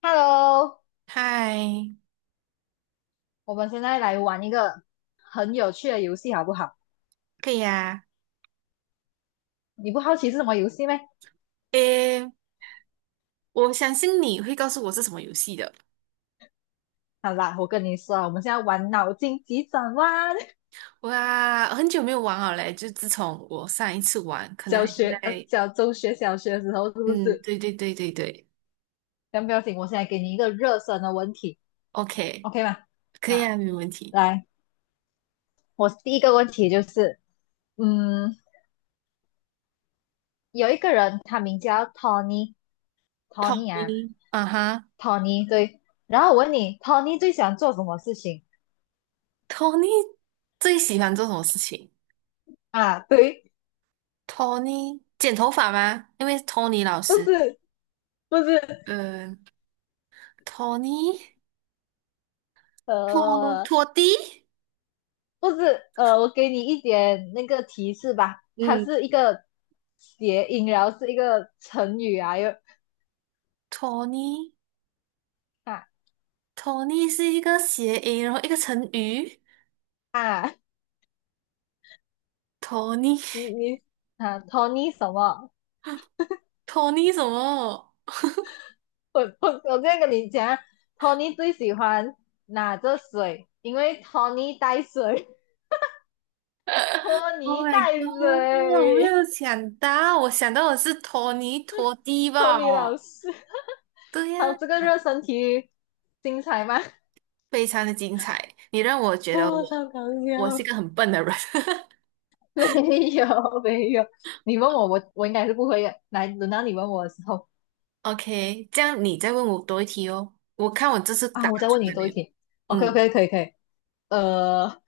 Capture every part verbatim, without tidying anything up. Hello，嗨，我们现在来玩一个很有趣的游戏，好不好？可以啊。你不好奇是什么游戏吗？诶，我相信你会告诉我是什么游戏的。好啦，我跟你说啊我们现在玩脑筋急转弯。哇，很久没有玩了嘞，就自从我上一次玩，可能还小是学，呃，在……小中学、小学的时候是不嗯，是？对对对对对先不要紧，我现在给你一个热身的问题，OK，，OK 吗？可以好，啊，没问题。来，我第一个问题就是，嗯，有一个人他名叫 Tony，Tony 啊 Tony，啊哈，Tony 对。然后我问你，Tony 最喜欢做什么事情，Tony 最喜欢做什么事情啊？对，？Tony 剪头发吗？因为 Tony 老不师，是，不是，嗯、t o n y 拖呃。拖地，不是，呃，我给你一点那个提示吧，它嗯是一个谐音，然后是一个成语啊，又，Tony，Tony 啊是一个谐音，然后一个成语。啊，托尼，你你啊，Tony 什么？托尼 什么我我我这样跟你讲啊，Tony 最喜欢拿着水，因为 Tony 带水，托？Oh 尼 my 带 god！我没水，有想到，我想到的是托尼托蒂托吧？尼老师。对好，呀，这个热身题精彩吗？非常的精彩，你让我觉得我哦，超搞我是一笑。个很笨的人。没有没有，你问我，我我应该是不会的。来，轮到你问我的时候 OK，这样你再问我多一题哦，我看我这次啊，答我再问出你来没多一有？题。OK 嗯，OK 可以可以。呃，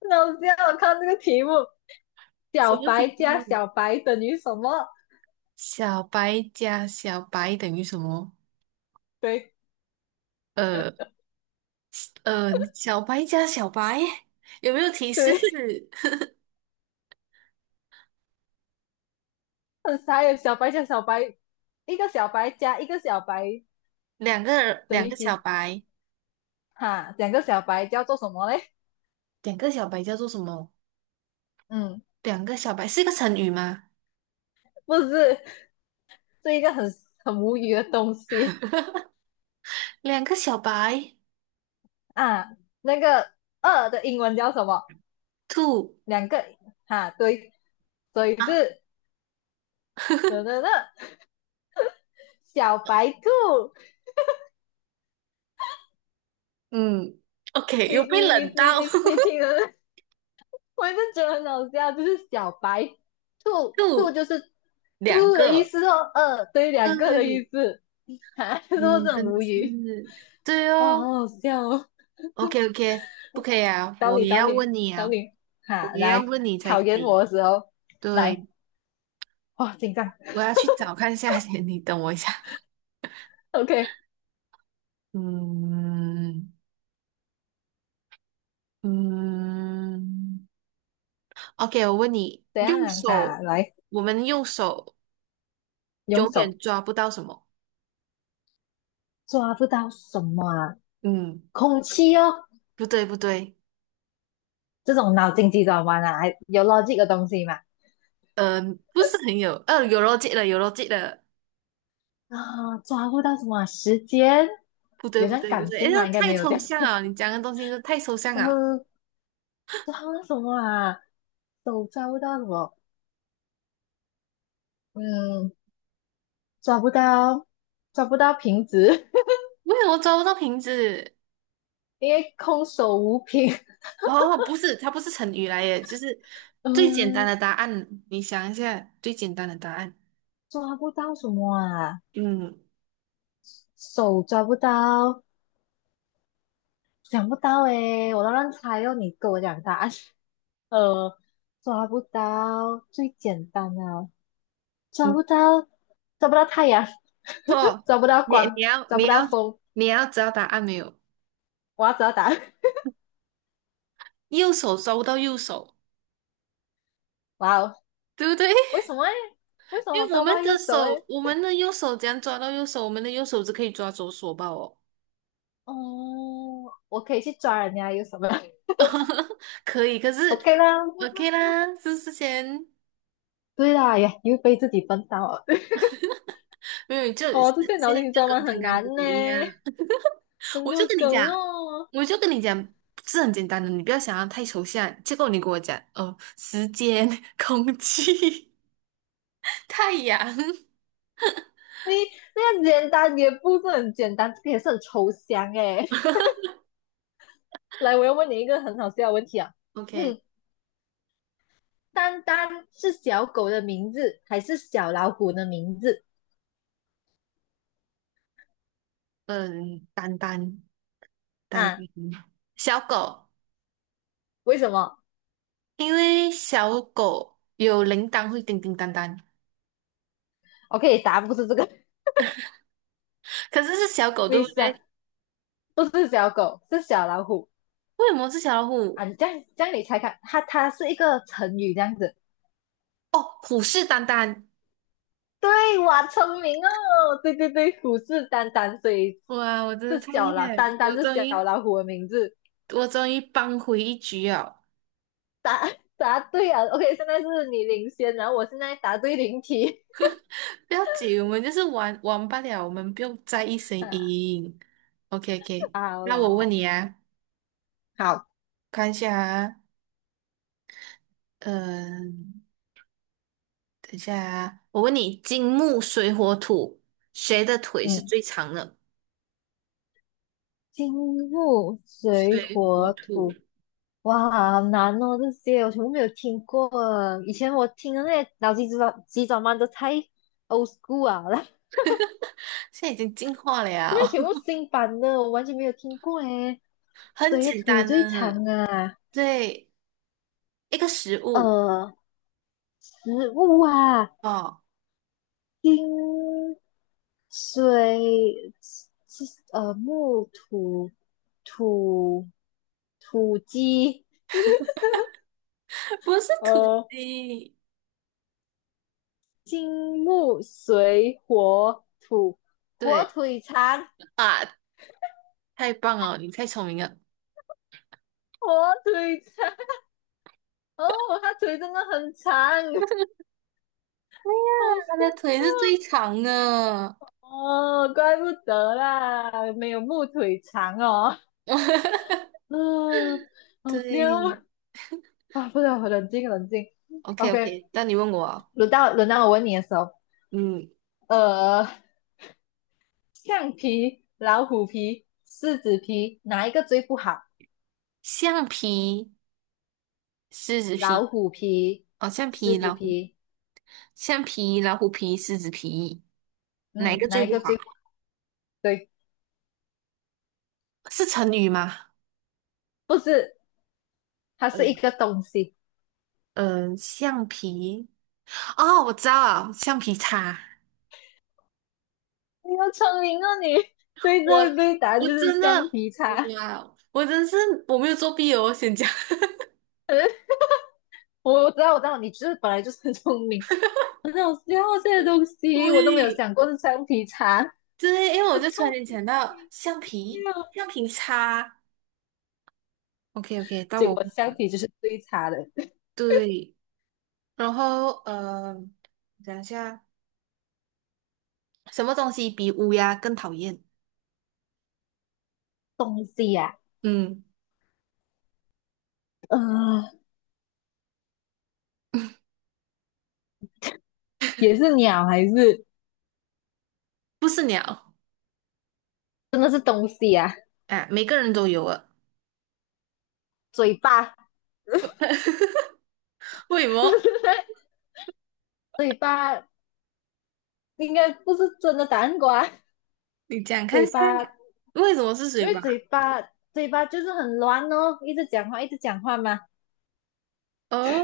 那我这样我看这个题目，什小么白题加目？小白等于什么？小白加小白等于什么？对呃呃，小白加小白有没有提示？对，很傻耶。小白加小白，一个小白加一个小白两个等两于个小几？白。哈，两个小白叫做什么嘞？两个小白叫做什么？嗯，两个小白是一个成语吗？不是，是一个很很无语的东西两个小白啊。那个二的英文叫什么？兔两个哈，对。所以啊，是等等等小白兔，嗯？OK，你又被你你冷你到 你 你听了，我就觉得很好笑，就是小白 w 兔，兔 o 就是两兔的意个，思哦，二对两个的意对，思，哈，就是不哟，是很真的无语？是对哦，哦。好好笑哦，OK OK，不可以啊，找我你也找要你问你找啊，你，我哈，也要来问你才考可验我以。的时候，来，对，哇，紧张我要去找看一下先，你等我一下。，OK，嗯嗯，OK，我问你，怎用样哈，手，来我们用手用永远手抓不到什么？抓不到什么啊，嗯，空气哦，不对不对，这种脑筋急转弯啊，有 l o 的东西嘛。嗯、不是很有，呃，有逻辑的，有逻辑的，啊，抓不到什么啊时间不对有不这样对不感对，诶，性这吗？应该太没有这抽样。象了，你讲的东西都太抽象 了，呃，抓不到什么啊？手抓不到什么？嗯，抓不到，抓不到瓶子，为什么抓不到瓶子？因为空手无瓶。哦，不是，它不是成语来耶，就是最简单嗯，的答案，你想一下最简单的答案，抓不到什么啊？嗯手抓不到，想不到诶，我都乱猜哦，你跟我讲答案。呃，抓不到最简单啊，抓嗯，不到，抓不到太阳，错，抓不到你你光，要抓不你到要风。你要知道答案没有？我要知道答案。右手抓不到右手，哇哦，对不对？为 什么诶为什因么为我抓不们到的右手手，诶我们的右手怎样抓到右手？我们的右手只可以抓左手吧？哦。哦，我可以去抓人家右手吗 可以，可 是 ？OK 啦。OK 啦，是不是先对啦，也又被自己笨到了。没有，就 是哦，这些现脑在筋急就转跟弯刚很刚难跟呢，我一样，很我就多跟你梗讲，哦。我就跟你讲，是很简单的，你不要想要太抽象。结果你跟我讲，哦，时间、空气、太阳你那个简单也不是很简单，这个也是很抽象诶。来，我要问你一个很好笑的问题啊。，OK，嗯，丹丹是小狗的名字还是小老虎的名字嗯，丹丹，丹啊？丹，小狗，为什么 因为小狗有铃铛会叮叮当当，o k 答案不是这个，可是是小 狗对你不想对？不是小狗，是小老虎为什么是小老啊！虎？你这样这样你猜看，它它是一个成语这样子。哦，虎视眈眈。对，哇，聪明哦！对对对，虎视眈眈，所以哇，我真的是太小厉老，害了！眈眈我是终小于，老虎的名字。我终于扳回一局了。答答对啊！OK，现在是你领先，然后我现在答对零题。不要紧，我们就是玩玩罢了，我们不用在意谁 啊赢。OK OK，好那我问啦，你啊，好，看一下啊，嗯、等一下啊，我问你，金木水火土，谁的腿是嗯，最长的？金木水水火火土，土哇，好难哦，这些我全部没有听过。以前我听的那些脑筋急转急转弯都太 old school 啊了，现在已经进化这在了，全部新版的，我完全没有听过诶。很谁的简腿单最长的，啊？对，一个食物呃，食物啊，哦，金水是呃木土土土鸡，不是土呃鸡，金木水火土，火对。腿肠，啊。太棒了，你太聪明了。呀，火腿肠。哦，他腿真的很长，好笑它的腿是最长的。哦！哦，怪不得啦，没有木腿长哦。嗯，好对笑啊！不能冷静冷静。，OK OK，OK，那你问我啊轮到轮到我问你的时候，嗯，呃，橡皮、老虎皮、狮子皮，哪一个最不好？橡皮、狮子老皮，虎皮、哦，橡狮皮、子老虎、皮，橡皮、老虎皮、狮子皮，哪一嗯，个最哪一不个好？最不对？是成语吗？不是，它是嗯一个东西。嗯，呃橡皮，哦，我知道了，橡皮擦。你好聪明啊，你！对我对对，答案我就是真橡的，皮我不擦。要，我真是我没有作弊哦，我先讲，我知道我知道，你就是本来就是很聪明，很好笑这些东 西，我都没有对，想过是橡皮擦，对，因为我我就突聪然间明想到橡皮，橡啊皮擦。OK OK，到结我果会橡讲。皮就是最差的对，然后呃，讲一下，什么东西比乌鸦更讨厌？东西呀、嗯，啊，呃也是鸟还是不是鸟真的是东西呀、啊？啊，每个人都有啊。嘴巴 为什么？嘴巴应该不是真的答案。瓜，你讲看嘴下，巴，因为什么是水为嘴吧？巴嘴巴就是很乱哦，一直讲话一直讲话嘛，哦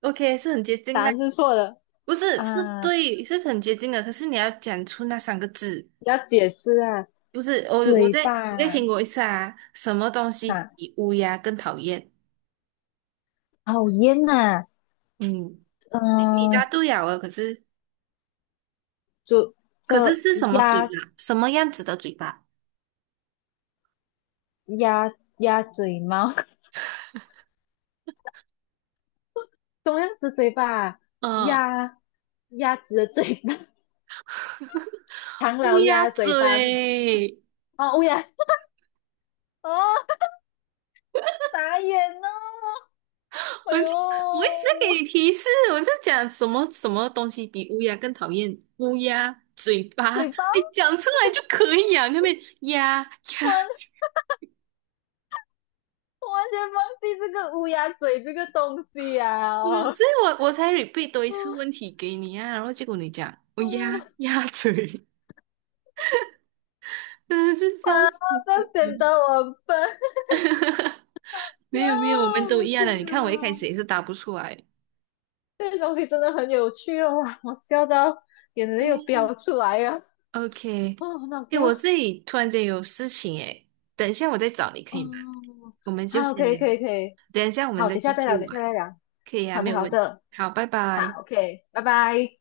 ，OK，是很接近答啦。案是错的不是，是啊，对，是很接近的。可是你要讲出那三个字，要解释啊，不是我，我嘴再巴你再听啊。过一次啊。什么东西啊，比乌鸦更讨厌？好夜呐，嗯，你你答嗯、对了啊可是就可是这是什么嘴鸭巴？什么样子的嘴巴？鸭鸭嘴猫，怎么样子嘴巴啊？嗯，鸭鸭子的嘴巴，唐乌老鸦鸭嘴巴是吗？嘴，哦，乌鸦，哦，打眼哦，哎我呦，就我一直在给你提示，我就讲什么什么东西比乌鸦更讨厌？乌鸦嘴巴，嘴巴，你讲出来就可以啊，那边呀我呀，完我完全忘记这个乌鸦嘴这个东西呀、嗯，啊，所以我我才 repeat 多一 次嗯问题给你啊，然后结果你讲乌嗯，鸦鸭嘴，真的是啊，笑这死！显得我很笨，哟，没有没有，我们我都的一样的，天你看我一开始哪！也是答不出来。这个东西真的很有趣哦，哇，我笑到眼泪对又呀 飙出来呀、OK，哦，很好哎，我笑，这里突然间有事情哎，等一下我再找你可以吗？哦，我们就好，可先以，聊，可以，可以，等一下我们好，再等一下继再续聊，等一下再玩，聊，可以啊，好没的，有好问题。的，好，拜拜。好，OK，拜拜。